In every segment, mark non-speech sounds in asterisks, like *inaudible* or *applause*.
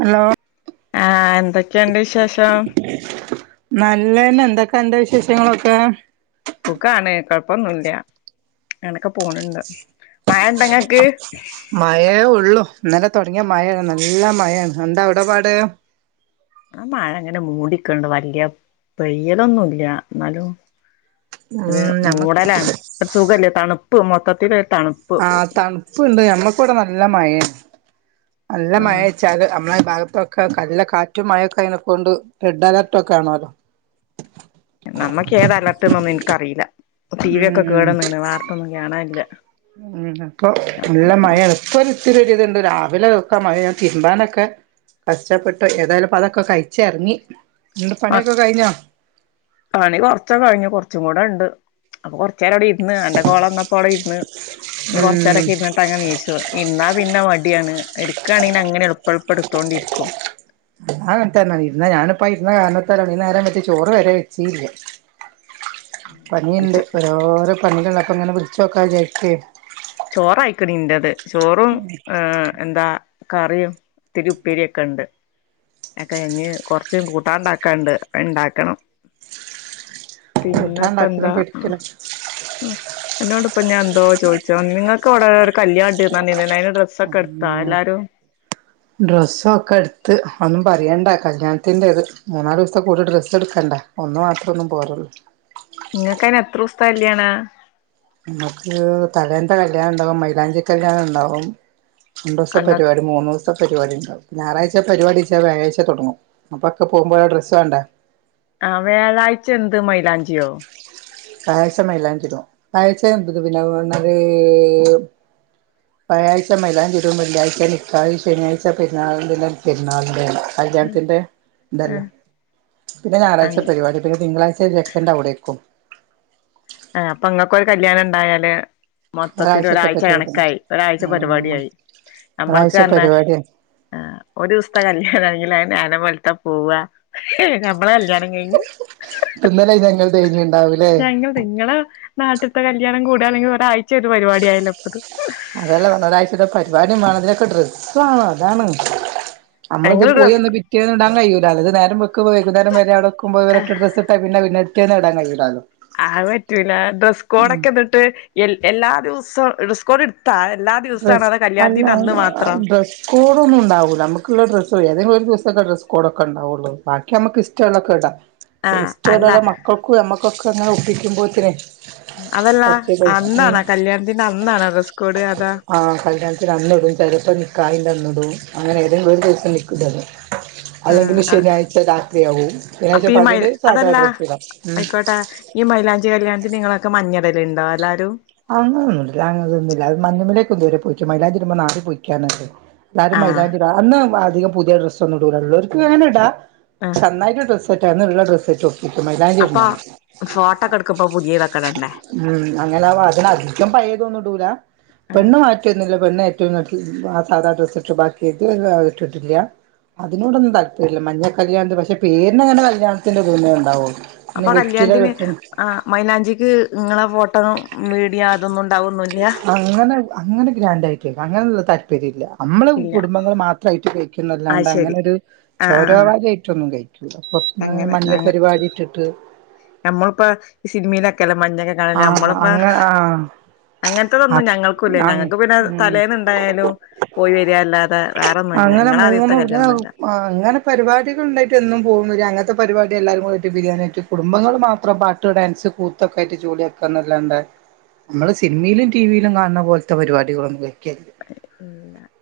Hello ആ എന്തൊക്കെണ്ട് വിശേഷം നല്ലന്നെ എന്തൊക്കാ അന്റെ വിശേഷങ്ങളൊക്കെ സുഖാണ് കൊഴപ്പൊന്നുല്ല അനക്ക പോണണ്ട് മഴണ്ടങ്ങക്ക് തൊടങ്ങിയ മഴേണ് നല്ല മഴേണ് എന്താ അവിടെപാട് ആ മഴങ്ങനെ മൂടിക്ക്ണ്ട് വല്ല്യയ പെയ്യലൊന്നുംല്ല ന്നാലും ത് ഉം ഞമ്മ മൂടലാണ് ത്ര സുഖല്ല തണു പ്പ് മൊത്തതിലേ ആ തണ്പ്പ്ണ്ട് അമ്മക്ക്വ്ടെ ന നല്ലമഴേ നല്ല ആഹ് മഴേച്ചാല് അമ്മളെ ഭാഗത്തൊ ക കല്ല കാറ്റും മഴക്കെ ആയിനെക്കൊണ്ട് റെഡ് അലർട്ടൊക്കെ ആണോല്ലോ നമ്മക്ക് ഏത് അലർട്ട്ന്നൊന്നും ഇന്ക്കറീല്ല ഉം കാണാനില്ല ഉം ഇപ്പൊ നല്ല മഴേണ് ഇപ്പൊര്ത്തിരി വര്ണ്ട് രാവിലൊക്കെ മഴെയാ ഞാൻ തിരുമ്പാനൊക്കെ കഷ്ടപ്പെട്ടൊയി. ഏതായാലും പ്പതൊക്കെ കയിച്ചെറങ്ങി. നിങ്ങള്ടെ മ പണിയൊക്കെ കഴിഞ്ഞോ പണി കൊറ്ച്ച്കഴിഞ്ഞു കൊറ്ച്ച്കൂടെണ്ട് അപ്പൊ കൊറ് ച്ചേരം അവ്ടെ ഇര്ന്ന് അന്റെ കോളന്നപ്പോള് അവിടെര്ന്ന് ഇനി ഉം കൊറച്ചേരൊക്കെ ഇരുന്നിട്ട് അങ്ങനെ നീച്ചും ഇര്ന്നാ പിന്നെ മടിയാണ് ഇട് ക്കാണേണങ്ങനെ എ ആഹ് ൺക്കര്ഞ്ഞാ ഇര്ന്നേ ഞാന്പ്പം ഇര് ന്ന കാരണത്താലാണ് ഈ നേരം വെച്ച് ചോറ് വരെ വെച്ചീല്ല പഞ്ഞിണ്ട് ഓരോരോ പണികളൊ പ്പങ്ങനെ വിളിച്ചോക്കാജാരിക്കേ ചോറായിക്കണ് ഇന്റെത് ചോറും ഏ എന്താ കറിയും ത്തിരി ഉപ്പേരിയൊക്കെണ്ട് അക്കെയ്ഞ്ഞ് കൊറച്ച് കൂട്ടാണ്ടാക്കാണ്ട് അയ്ണ്ടാക്കണം കൂട്ടാണ്ടാക്കലും പിന്നെപ്പന്താ ആ പിടിക്കലും ആ അന്നോട്പ്പം ഞാൻ *unintelligible* ച്ചോ നിങ്ങക്ക് ഇവ്ടെ ഒരു കല്ല്യാണ്ട്ന്നറിഞ്ഞീനല്ലോ അയ്ന് ഡ്രെസ്സൊക്കെട്ത്തൊ എല്ലാരും പരയണ്ട കല്യാണത്തിന്റെത് മൂന്നാലൊസ്ത്ത കൂടി ഡ്രസ്സെട്ക്കണ്ടെ ഒന്നു മാത്രൊന്നും പോരല് ങ്ങക്ക് അയിന് എത്രൊസ്ത്ത കല്ല്യാണാ മ്മക്ക് തലേന്നത്തെകല്യാണണ്ടാവും. മൈലാഞ്ചി കല്യാണണ്ടാവും രണ്ടൂസ അന്ന പരിപാടി മൂന്നൂസ്ത്തെ പരിപാടി ണ്ടാവും ഞായറാഴ്ച പരിപാടിച്ചാ വ്യാഴായ്ച തൊടങ്ങും. അപ്പൊക്കെ പോകുമ്പോ രൊ ഡ്രസ്സ് വേണ്ടെ ആ വ്യാഴാഴ്ച എന്ത് മയിലാഞ്ചിയോ? വ്യാഴാഴ്ച മൈലാഞ്ചിടും. വ്യായാഴ്ച *unintelligible* വ്യാഴായ്ച മൈലാഞ്ചിടും വെള്ളിയാഴ്ച നിക്കാഹ്, ശനിയാഴ്ച പെരുന്നാൾദിനം, പെരുന്നാൾൻ്റെ ല്ല കല്യാണത്തിന്റെ ഇതല്ലും. ഏഹ് പിന്നെ ഞായറാഴ്ച അങ്ങ് പരിപാടി പിന്നെ തിങ്കളാഴ്ച ചെക്കൻ്റെ അവ്ടേക്കും. ആ അപ്പൊ ഇങ്ങക്കൊരു കല്യാണം ണ്ടായാല്. മൊത്തത്തിൽ ഒരാഴ്ചത്തെ ഒരാഴ്ച പരിപാടിയാണ് കണക്കായി. ഒരാഴ്ച ഉം പരിപാടിയായി. നമ്മൾക്ക് ഒരാഴ്ച പർഞാ പരിപാടിയാ ആഹ് ഒരു ദൂസത്തെ കല്യാണം ആയി ലേ നേരം വെൾത്താ പോവാ, നമ്മള കല്യാണം കഴിഞ്ഞു തിന്നലായി ഞങ്ങൾ തേഞ്ഞി ഞങ്ങൾ നിങ്ങള നാട്ടിത്ത കല്ല്യാണം കൂ ടാണെങ്കി ഒരാഴ്ച്ചയായിട്ട് പരിപാടിയായല്ലോ ഇപ്പത് അതല്ലേ പറഞ്ഞെ ഒരാഴ്ചത്തെ പരിപാടിയും വേണം ഇതിനൊക്കെ ഡ്ര സ് വേണം അതാണ് നമ്മളിത് ഞങ്ങള് പോയി ഡ്രസ് വന്ന് പിറ്റേന്നിടാൻ കഴിയോ ടാലോ ഇത് നേരം വെള് ക്കും വൈകുന്നേരം ആടെക്ക്മ്പോ ഇവരൊറ്റ ഡ്രസ് ഇട്ടാ പിന്ന പിന്നെ പിറ്റേന്ന് ഇടാൻ കഴിയുല്ലാലോ ആത് പറ്റൂലാ ഡ്രസ്സ് കോഡൊക്കെന്നിട്ട് എ എല്ലാ ദിവസവും ഡ്രസ്സ്‌ സ്കോഡിട് ഡ്രസ് അല്ല മാത്രോ ആഹ് ഡ്രസ്സ് കോഡൊന്നും ഉണ്ടാവൂല്ല മ്മക്കുള്ള ഡ്രസ്സോ ഏതെങ്കിലും ഒരു ഒരു ദിവസൊക്കെ ഡ്രസ് കോഡൊക്കെണ്ടാവുള്ളു ബാക്കി അമ്മക്ക് ഇഷ്ടമുള്ളൊക്കെ ഇടാ ആഹ് അല്ല ഇസ്റ്റൊരോളെ മക്കൾക്കും നമ്മക്കൊ ക്ക അപ്പ ഇങ്ങള് ഒപ്പിക്കുമ്പോത്തന് അതല്ലാ അന്നാണാ കല്ല്യാണത്തിന്റെ അന്നാണാ ഡ്രസ്കോഡ് അതാ കല്ല്യാണത്തിനന്നിടും ചെലപ്പോം നിക്കാഹിന്റന്നിടും അങ്ങനെ ഏതെങ്കിലും ഒരു ദിവസം നിക്ക് ഇതിടും ആ അ ശനിയാഴ്ച അപ്പൊ ഈ മഴ് പകല് സാധാ അതല്ല ഡ്രസ് ഇടാം ഉം ആയിക്കോട്ടെ ഈ മൈലാഞ്ചി കല്യാണത്തിന് നിങ്ങളൊക്കെ മഞ്ഞളി തിണ്ട എല്ലാരും അങ്ങനൊന്നുല്ല അങ്ങനൊന്നുല്ല അത് മഞ്ഞുമല് ഇതുവരെ പോയിട്ടില്ല മൈലാഞ്ചി ഇടുമ്പോ നാട് പോയ് *unintelligible* എല്ലാരും ആഹ് മൈലാഞ്ചിടാ അന്ന് വാ അധികം പുതിയ ഡ്രസ് ഒന്നു ഇടൂല്ലല്ലോ ഓരിക്ക് വേണെ ഇടാ ചെന്നായിടെ ഡ്രസ്സ്‌ ഇപ്പ *unintelligible* ഡ്രസ്സ്‌ ഇട്ടോ അപ്പ ഫോട്ടക്ക എടുക്കുമ്പ? പുതിയതക്ക ഇടണ്ടേ ഉം അങ്ങനെ അധിക്കം പഴയതൊന്നും ഇടൂല്ല പെണ്ണു മാറ്റേന്നുവില്ല പെണ്ണേ *unintelligible* സാദാ ഡ്രസ്സ്‌ ഇട്ട് ബാക്കി *unintelligible* ഇട്ടിട്ടില്ല അതിനോടൊന്നും താല്പര്യം ഇല്ല മഞ്ഞ കല്യാണത്തിനു പക്ഷെ പേരിനങ്ങനെ കല്ലിയാണത്തിന്റെ ഇതേപോലെ തന്നേ ഇണ്ടാവൊള്ളു അപ്പൊ കല്യാണത്തിന് ആ മൈലാഞ്ചിക്ക് ഇങ്ങളെ ഫോട്ടോ മീഡിയ അതൊന്നു അങ്ങനെ അങ്ങനെ ഗ്രാൻ്റ് ആയിട്ട് അങ്ങനൊള്ള ത *unintelligible* നമ്മള് ഇല്ല കുടുംബങ്ങൾ മാത്രായിട്ട് കഴിക്കുന്ന അത് അല്ലാണ്ട് ശരി അങ്ങനെ ഒരു ആ ആ ആ ചോരോവാരിയായിട്ടൊന്നും കഴിക്കൂല്ല പൊർത്ത്ന്നങ്ങനെ മഞ്ഞ പരിപാടിട്ടിട്ട് നമ്മളിപ്പൊ സിനിമയിലൊക്കെ ക്കല മഞ്ഞൊക്കെ കാണല് ആ നമ്മളിപ്പോ അങ്ങ ആ അങ്ങൻത്തതൊന്നും ഞങ്ങൾക്കുല്ല അങ് ഞങ്ങക്ക് പിന്നെ ഉം തലേന്നെന്തായാലും പോയി വരല്ലാതെ വേറൊന്നുല്ല അങ്ങനെ ഇങ്ങളെ മാര്ത്തെ മൂന്ന് കല്യാണൊന്ന ല്ല അങ്ങനെ പരിപാടികൾ ഉണ്ടായിട്ട് എന്നും പോകുന്നില്ല അങ്ങനത്തെ പരിപാടി എല്ലാരും കൂടീട്ട് പിരിയാനായിട്ട് കുടുംബങ്ങൾ മാത്രം പാട്ട് ഡാൻസ് കൂത്തൊക്കെ ആയിട്ട് ജോലിയാക്കന്നല്ലാണ്ടെ നമ്മള് സിനിമയിലും ടി വിയിലും കാണ പോലത്തെ പരിപാടികളൊന്നും കഴിക്കലില്ല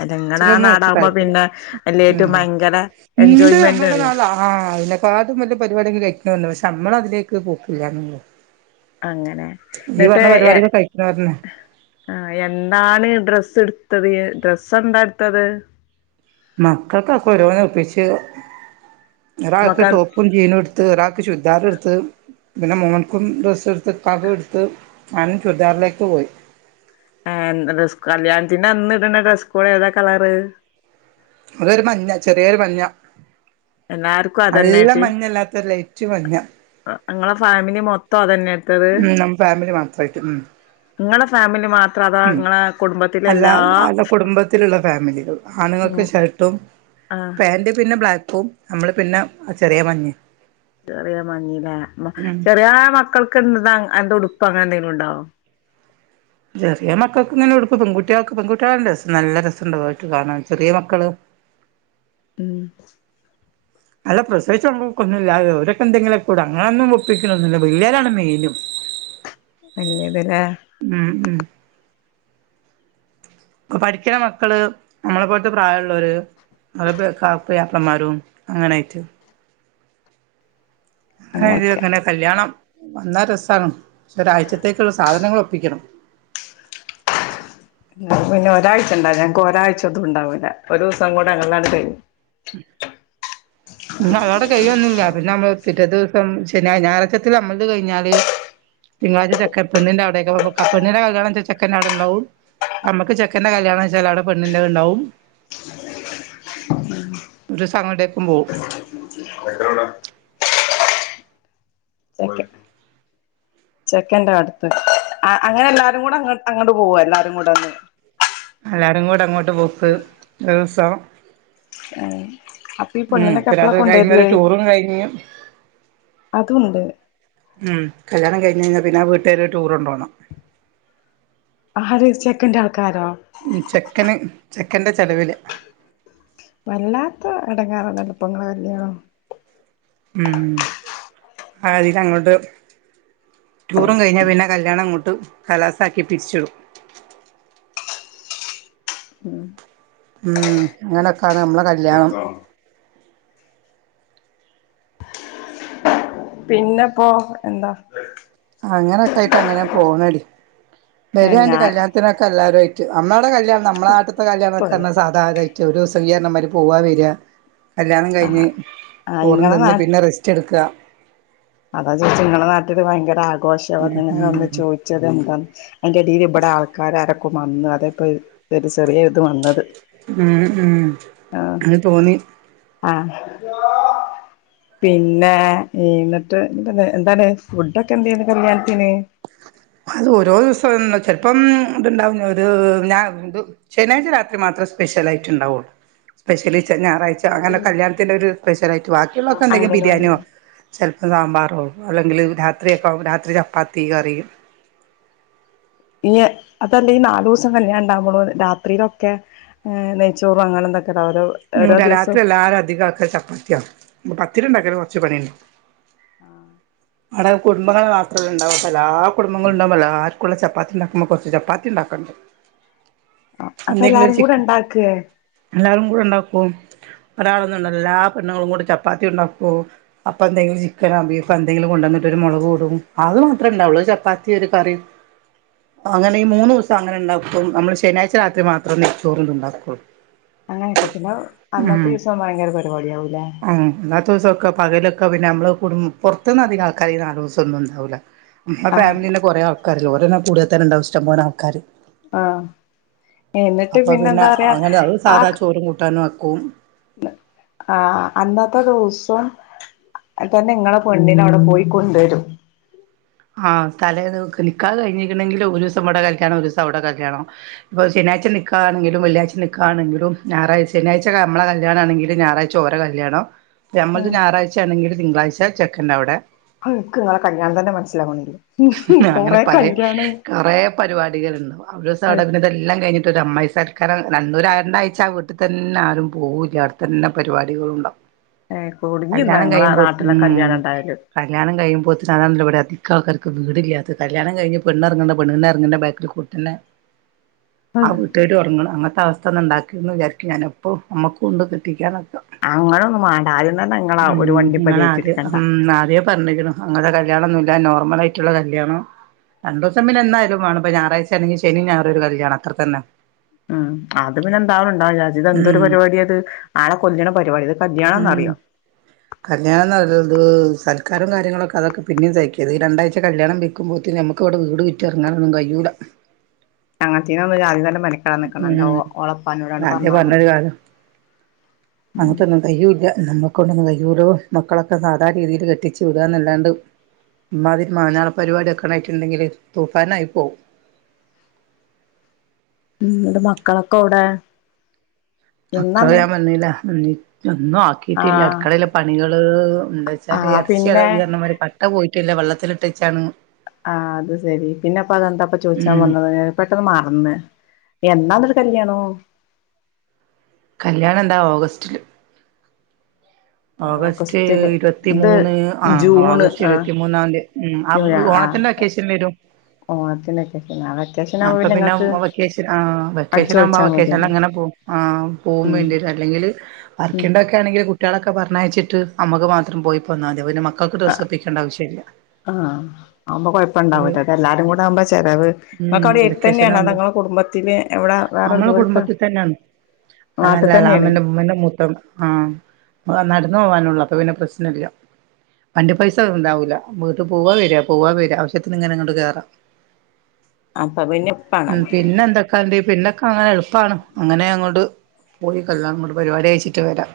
അല്ല ഇങ്ങടെ ആ ഇതിനൊന്നും എനിക്ക് നാടാവുമ്പം താല്പര്യം പിന്നെ എല്ലേയിട്ടും ഉം ഭയങ്കര എൻജോയ്മെന്റ് ആണ് പ്പൊ ആരും വല്ല്യ പരിപാടി ഒന്നും കഴിക്ക്ണില്ല പക്ഷെ നമ്മള് അതിലേക്ക് പോക്കില്ലാന്നൊള്ളു അങ്ങനെ ന്നിട്ട് ഏ കഴിക്കണോരന്നെ ആ എന്താണ് ഡ്രസ്സ്ട് ത്തതീയാ ട്രസ്സെന്താടുത്തത് മക്കൾക്കൊക്കെ ഓരോന്നൊപ്പിച്ച് ഒരാൾക്ക് മക്ക ടോപ്പും ജീനുടുത്ത് ഒരാൾക്ക് ചുരുദാറ്ടുത്ത് പിന്നെ മോൻകും ഡ്രസ്സ് ത്ത് ഇക്കാക്കും ടുത്ത് ഞാൻ ചുരിദാറിലേക്ക് പോയി എ ന്താ ഡ്രസ് കല്യാണത്തിന്റെ അന്ന് ഇട്ണ ഡ്രസ്സ് കോഡ് ഏതാ കളറ് അതൊരു മഞ്ഞ ചെറിയൊരു മഞ്ഞ എല്ലാർക്കും നല്ല അതന്നെയായിട്ട് മഞ്ഞല്ലാത്തൊരു ലൈറ്റ് മഞ്ഞ നിങ്ങളെ ഫാമിലി മൊ ഉം നമ്മ ഫാമിലി മാത്രായിട്ട് ഉം ഇങ്ങളെ ഫാമിലി മാത്രം അതാ ഉം ഇങ്ങളെ കുടുംബത്തിലെ അല്ല എല്ലാ അല്ല കുടുംബത്തിലുള്ള ഫാമിലികൾ ആണുങ്ങൾക്ക് ഷർട്ടും ആഹ് പാന്റ് പിന്നെ ബ്ലാക്കും നമ്മള് പിന്നെ ചെറിയ മഞ്ഞയാ ചെറിയ മഞ്ഞലേ ചെറിയാ മക്കൾ ക്ക്ന്നാ അത് ന്തോ ഉടുപ്പ് അങ്ങനെ എങ്ങനെന്തെലുംണ്ടോ ചെറിയ മക്കൾക്ക് ഇങ്ങനെ ഉടുപ്പ് പെൺകുട്ടികൾക്ക് പെൺകുട്ടികൾടെ ഡ്രസ്സ് നല്ല രസുണ്ടാവും അതിട്ട് കാണാൻ ചെറിയ മക്കള് ഉം അല്ല പ്രസവിച്ചൊന്നും കുഞ്ഞ് *unintelligible* ഇരൊക്കെ എന്തെങ്കിലൊക്കെ ഇടും അങ്ങനൊന്നും ഒപ്പിക്കലൊന്നുല്ല പിള്ളേരാണ് മെയിനും വല്ല്യ പെരാ ഉം ഉം ഇപ്പം പഠിക്ക്ണ മക്കള് നമ്മളെപ്പോലത്തെ പ്രായ *unintelligible* പുയ്യാപ്പ്ളമാരും അങ്ങനായിട്ട് അങ്ങനൊക്കെയാ *unintelligible* കല്യാണം വന്നാ രസാണ് പക്ഷോരാഴ്ചത്തേക്കുള്ള സാധനങ്ങളൊപ്പിക്കണം പിന്നെ ഒരാഴ്ച ഉണ്ടാകാ ഞങ്ങക്ക് ഒരാഴ്ച്ച അതു ഉണ്ടാവൂല്ല ഒരൂസം ക്കൂടെ ഞങ്ങളട്ത് കയിഞ്ഞ് ഇന്ന് അവിടെ കഴിയൊന്നൂല്ല പിന്നെമ്മള് പിറ്റേ ദിവസം ശനിയാ ഞായറാഴ്ച്ചത്തില് ഞമ്മൽത് കഴിഞ്ഞാല് തിങ്കളാഴ്ച ചെക്ക പെണ്ണിന്റെ അവിടേക്കപ്പപ്പോ കപ്പ പെണ്ണിന്റെ കല്യാണം വെച്ചാ ചെക്കന്റെ അവിടെണ്ടാവും അമ്മക്ക് ചെക്കന്റെ കല്യാണച്ചാൽ അവിടെ പെണ്ണിന്റ ഉണ്ടാവും ഒരൂസങ്ങട്ടേക്കും പോവും ചെക്കൻന്റെ അടുത്ത് ആ അങ്ങനെ എല്ലാരുംകൂടെ അങ്ങോ അങ്ങോട്ട് പോവാല്ലാരും കൂടെ അന്ന് എല്ലാരുംകൂടെ അങ്ങോട്ട് പോക്ക് ഒരുസ് തോ അപ്പൊ ഈ മ് പെണ്ണിനൊക്കെ പിന്ന എപ്പളാ അതും കഴിഞ്ഞൊരു കൊണ്ടുവരല് ടൂറും കഴിഞ്ഞു അതുണ്ട് മ് കല്യാണം കഴിഞ്ഞഴിഞ്ഞ പിന്ന വീട്ട്കാര് ടൂറൊണ്ടോണം ആര് ചെക്കന്റെ ആൾ ഉം ചെക്കന് ചെക്കന്റെ ചെലവില് വല്ലാത്ത ഇടങ്ങേറാണല്ലെപ്പൊ ഇങ്ങളെ കല്യാണം ഉം ആ അതികങ്ങോട്ട് ടൂറും കഴിഞ്ഞാ പിന്നെ കല്യാണങ്ങോട്ട് കലാസ ആക്കി പിരിച്ചുടും ഉം ഉം അങ്ങനൊക്കാണ് നമ്മള കല്യാണം പിന്നെപ്പോ എന്താ അങ്ങനത്തായിട്ട് അങ്ങനെ പോണെടി വര്യാണ്ട് ഞാൻ കല്യാണത്തിനൊക്കെ എല്ലാരു ആ അമ്മാടെ ക ല്ല്യാ നമ്മള നാട്ടിത്ത കല്യാണൊക്ക പറഞ്ഞാ പറയട്ടെ സാധ ഇതാ ഓരോസോ ഇയ്യ് പറഞ്ഞ മാതിരി പോവാ വര്യാ കല്യാണം ആ കഴിഞ്ഞ് ആ ചോറും ഇങ്ങളെ നാ തിന്ന് പിന്നെ റെസ്റ്റ് എടുക്കുക അതാ ചോദിച്ച നിങ്ങളെ നാട്ടില് ഭയങ്കര ആ ഉം ഘോഷവത്തിന് നമ്മള് ചോദിച്ചത് എന്താന് അയിന്റിടിയിൽ ഇവിടെ ആൾക്കാരാരോ കോ മന്ന് അതപ്പൊ ഒരു ചെറിയ ഇത് വന്നത് ഉം ഉം അത് തോന്നി ആ പിന്നെ എന ട്ട് എതൊന്ന് എന്താണ് ഫുഡ് ഒക്കെ എന്തേയ്ത് കല്യാണത്തിന് അത് ഓരോ ദിവസരോന്ന് ചെൽപ്പം ഇത്ണ്ടാവുന്ന ഇത് ഞാ ഇത് ശനിയാഴ്ച രാത്രി മാത്രമേ സ്പെഷ്യൽ ഐറ്റം ഉണ്ടാവുള്ളൂ സ്പെഷ്യല് ഞായറഴ്ച അങ്ങനെ കല്യാണത്തിൻറെ ഒരു സ്പെഷലായി ബാക്കിയുള്ളൊക്കെ എന്തെങ്കില അംഗൻവാടി ബിരിയാണിയോ ചെല സാമ്പാറോ അല്ലെങ്കില് രാത്രിയൊക്ക രാത്രി ചപ്പാത്തി കറിയും ഇയ്യേ അതല്ലേ ഈ നാലോസം കല്യാണുണ്ടാകുള്ളൂ രാത്രിയിലൊക്കെ ഏ നെയ്ച്ചോറും അങ്ങനെന്തൊക്കെ മ്മ് ഇല്ല രാത്രി എല്ലാരും അധികം ആക്കല് ചപ്പാത്തിയാ പത്തിരിണ്ടാക്കല് ച്ച് പണിണ്ട് ആ അടെ കുടുംബങ്ങൾ മാത്രമല്ല ഉണ്ടാവപ്പൊ എല്ലാ കുടുംബങ്ങളൾ ഉണ്ടാവുമ്മോ എല്ലാരും കുള്ള ചപ്പാത്തിയുണ്ടാക്കുമ്പ കൊറച്ച് ചപ്പാത്തി ഉണ്ടാക്കണുണ്ട് ആ അപ്പൊ എല്ലാരും കൂടെ ഉണ്ടാക്ക്കെ ഒരാളൊന്നും ഉണ്ടാക്കില്ല എല്ലാ പെണ്ണുങ്ങളും കൂടെ ചപ്പാത്തി ഉണ്ടാക്കോ അപ്പൊ എന്തെങ്കിലും ചിക്കനോ ബീഫോ എന്തെങ്കിലും കൊണ്ടുവന്നിട്ട് ഒരു മുളക് കൂടും അത് മാത്രമേ ഉണ്ടാവുള്ളൂ ഒരു ചപ്പാത്തി ഒരു കറി അങ്ങനെ ഈ മൂന്നൂസം അങ്ങനെ ഉണ്ടാക്കും നമ്മള് ശനിയാഴ്ച രാത്രി മാത്രം നെയ്ച്ചോറ് ഉണ്ടാക്കുള് അ *inaudible* പിന്നെ അന്നത്തെ ദിവസം ഭയങ്കര പരിപാടി ആവൂലേ പ ദിവസംൊക്കെ പകലൊക്കെ പിന്നെ സൊക്കെ പകലൊക്കെ പിന്നെ നമ്മള് കുടും പുറത്ത്നിന്ന് അധിക ആൾക്കാര് ഈ നാല് ദിവസം ഒന്നും ഉണ്ടാവൂല്ല ആ ആഹ് ഫാമിലിന്നെ കൊറെഅ കാരല്ലേ ഓരന്നെ കൂടിയ തന്നിണ്ടാവും ഇഷ്ടംപോലെ ആൾക്കാര് ആ എന്നിട്ട് അപ്പൊ പിന്നെ എന്താ പറയാ ആ മക്കും ആ അന്നത്തെ ദിവസം തന്നെ നിങ്ങള് പെണ്ണിനെ അവിടെ പോയി കൊണ്ടുവരും ആ തലേത് നിക്കാഹ് കഴിഞ്ഞേക്കണെങ്കിലും ഒരു ദിവസം വ്ടെ കല്യാണം ഒരു ദിവസം അവിടെ കല്യാണം ഇപ്പൊ ശനിയാഴ്ച നിക്കാഹാണെങ്കിലും വെള്ളിയാഴ്‌ച നിക്കാഹാണെങ്കിലും ഞായാഴ്ച ശനിയാഴ്ച മ്മളെ കല്യാണാണെങ്കിലും ഞായറാഴ്ച ഓരെ കല്യാണം ഞമ്മക്ക് ഞായറാഴ്ച ആണെങ്കില് തിങ്കളാഴ്ച ചെക്കന്റവിടെ ആ നിക്ക് നിങ്ങടെ കല്യാണം തന്നെ മനസ്സിലാവണില്ല അങ്ങനെ കൊറെ പല കല്യാണം കൊറെ പരിപാടികളുണ്ട് ഒരോസം അവടെ കിടന്നിതെല്ലാം കഴിഞ്ഞിട്ട് ഒരു അമ്മായി സാ കാരണം രണ്ടൂര രണ്ടാഴ്ച്ച ആ വീട്ടിൽ തന്നെ ആരും പോകൂല്ല അവിടതന്നെ പരിപാടികളുണ്ടാവും കുടുങ്ങി കല്യാണം ഞങ്ങളെ കഴിയുമ്പ നാട്ടിലെ ഉം കല്യാണം ഉണ്ടായാല് കല്യാണം കഴിയുമ്പോത്തിട്ടാണല്ലോ ഇവിടെ അ കകര് വീടില്ലാത് കല്യാണം കഴിഞ്ഞ് പെണ്ണ ഇറങ്ങണ്ട പെണ്ണെ ഇറങ്ങണ്ട ബാക്കറി കൂട്ടന്നെ ആ വീട്ടുകാരും ഉറങ്ങണം അങ്ങനത്തെ അവസ്ഥ പെട്ടെന്നുണ്ടാക്കി എന്ന് വിചാരിക്കും ഞാനപ്പോൾ അമ്മക്ക കൊണ്ട് കിട്ടിക്കാനൊക്ക അങ്ങനൊന്നും മാണ്ടാ ആദ്യം തന്നെ നിങ്ങള ഉം ഒരു വണ്ടി പരിറ്റ എടുക്കണ്ട അങ്ങന കല്യാണംന്നുമില്ല നോർമലായിട്ട് മറ്റുള്ള കല്യാണം രണ്ടു ദിവസം പിന്നെ എന്നായാലും വേണം ഇപ്പ ഞായറാഴ്ച ആല്ലെങ്കിൽ ശനിം ഞായറൊരു കല്യാണം അത്ര തന്നെ ഉ അത് പിന്നെ എന്താവും ഉണ്ടാവത് ഇത് എന്തൊരു ഉം പരിപാടിയാ ഇത് ആളെ കൊല്ലണ പരിപാടിയ ഇത് ഉം കല്യാണാന്നറിയാം കല്യാണം നല്ലത് സൽക്കാരം കാര്യങ്ങളൊക്കെ അതൊക്കെ പിന്നേം സഹിക്കാം ഇത് രണ്ടാഴ്ച കല്യാണം വിൽക്കുമ്പോഴത്തേ ഞമ്മക്ക് ഇവിടെ വീട് വിറ്റ് ഇറങ്ങാനൊന്നും കൈയൂല അങ്ങനത്തീന്ന ജാതി തൻ പടിക്കാ ഉം നീക്കണുണ്ടാവും ഓളുപ്പനോട് പറഞ്ഞാൽ മതി അങ്ങ തന്നെ കയ്യൂല നമ്മുക്കൊണ്ടൊന്നും കൈയൂല മക്കളൊക്കെ സാധ രീതിയിൽ കെട്ടിച്ചു വിടുകന്നല്ലാണ്ട് ഇമ്മാതിരി മഞ്ഞാള പരിപാടി ഒക്കാണായിട്ടുണ്ടെങ്കില് തൂക്കാനായി പോവും നിങ്ങളുടെ മക്കളൊക്കെ എവിടെ മക്കള് എന്നാന്ന് ഞാൻ പറഞ്ഞില്ലേ ഒന്നും ആക്കിട്ടില്ല ആഹ് അടുക്കളയിലെ പണികള് എന്താ വെച്ചാല് ആഹ് ഇറച്ചി പിന്നെ രിയണമാതിരി കട്ട പോയി ട്ടില്ല വെള്ളത്തിലിട്ട് വെച്ചാണ് ആ അത് ശരി പിന്നെപ്പ അതെന്താപ്പ ചോദിച്ചാൻ ഉം വന്നത് പെട്ടെന്ന് മാറന്ന് കല്യാണോ *unintelligible* കല്യാണം എന്താ ഓഗസ്റ്റില് ഓഗസ്റ്റ് ഓഗസ്റ്റില് ഇത് ഇരുപത്തിമൂന്ന് ആ ജൂണ് ഓഗസ്റ്റ് ആഹ് ഇരുപത്തിമൂന്നാന്റെ ഉം ആ ഓണത്തിന്റെ വക്കേഷൻ വരും ഓണത്തിന് വെക്കേഷൻ ആ വെക്കേഷൻ ആവുമ്പോ അപ്പൊ പിന്നെ നിങ്ങൾക്ക് വക്കേഷൻ ആ അടിച്ചു വെക്കേഷൻ ആകുമ്പോ പൊളിച്ചാൽ വെക്കേഷനിൽ മതിയല്ലോ അങ്ങനെ പോവും ആ ഉം പോവുംവേണ്ടിട്ട് അല്ലെങ്കിൽ ഉം വർക്കിണ്ടാക്കെ ആണെങ്കിൽ കുട്ടികളാ ഒക്കെ പറഞ്ഞയച്ചിട്ട് അമ്മക്ക് മാത്രം പോയി പോന്നാതിയാ *unintelligible* ആ ആ ആവുമ്പോ കുഴപ്പണ്ടാവൂല്ലത് എല്ലാരും കൂടെ ആവുമ്പോ ചെലവ് ഉം നിങ്ങക്ക് അവിടെ വെക്കേഷൻ ഏത്തന്നെയാണ് ആകുമ്പോ നിങ്ങള കുടുംബത്തില് എവിടെ വേറൊരു നമ്മളെ ദൂരത്താ കുടുംബത്തിൽ തന്നെയാണ് അതല്ല നാട്ടിത്തന്നെയാണ് അമ്മന്റെ ഉമ്മന്റെ മൂത്ത ആഹ് നടന്നു പോകാനുള്ളൂ അപ്പ പിന്നെ പ്രശ്നമില്ല വണ്ടി പൈസ ഉണ്ടാവൂല്ല വീട്ട് പോവ വര്യാ പോവാ വര്യാ ആവശ്യത്തിന് ഇങ്ങനെ ഇങ്ങോട്ട് കേറാം അപ്പൊ പിന്നെ ഉം എളുപ്പാണല്ലോ പിന്നെ എന്തക്കാണ്ട് പിന്നെ അങ്ങനെ എളുപ്പാണ് അങ്ങനെ അങ്ങോട്ട് പോയി കല്ലാം അങ്ങോട്ട് പരിപാടി അയിച്ചിട്ട് വരാം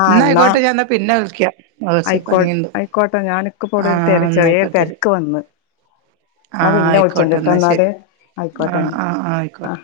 ആ എന്നാ ആയിക്കോട്ടെ ഞാൻ പിന്നെ വിളിക്കാം കുറച്ച് ആയിക്കോ പണിയുണ്ട് ആയിക്കോട്ടെ ഞാനിക്കപ്പോടെ ഒരു ആഹ് തിര ചെറിയരു എന്നായിക്കോട്ടെ തിരക്ക് വന്ന് ഞാൻ ആഹ് പിന്നെ ആയിക്കോട്ടെ വിളിച്ചോണ്ടിട്ടാ എന്നാ എന്നാല് ശരി ആഹ് ആയിക്കോട്ടെന്ന് ആഹ് ആഹ് ആ ആയിക്കോട്ടെ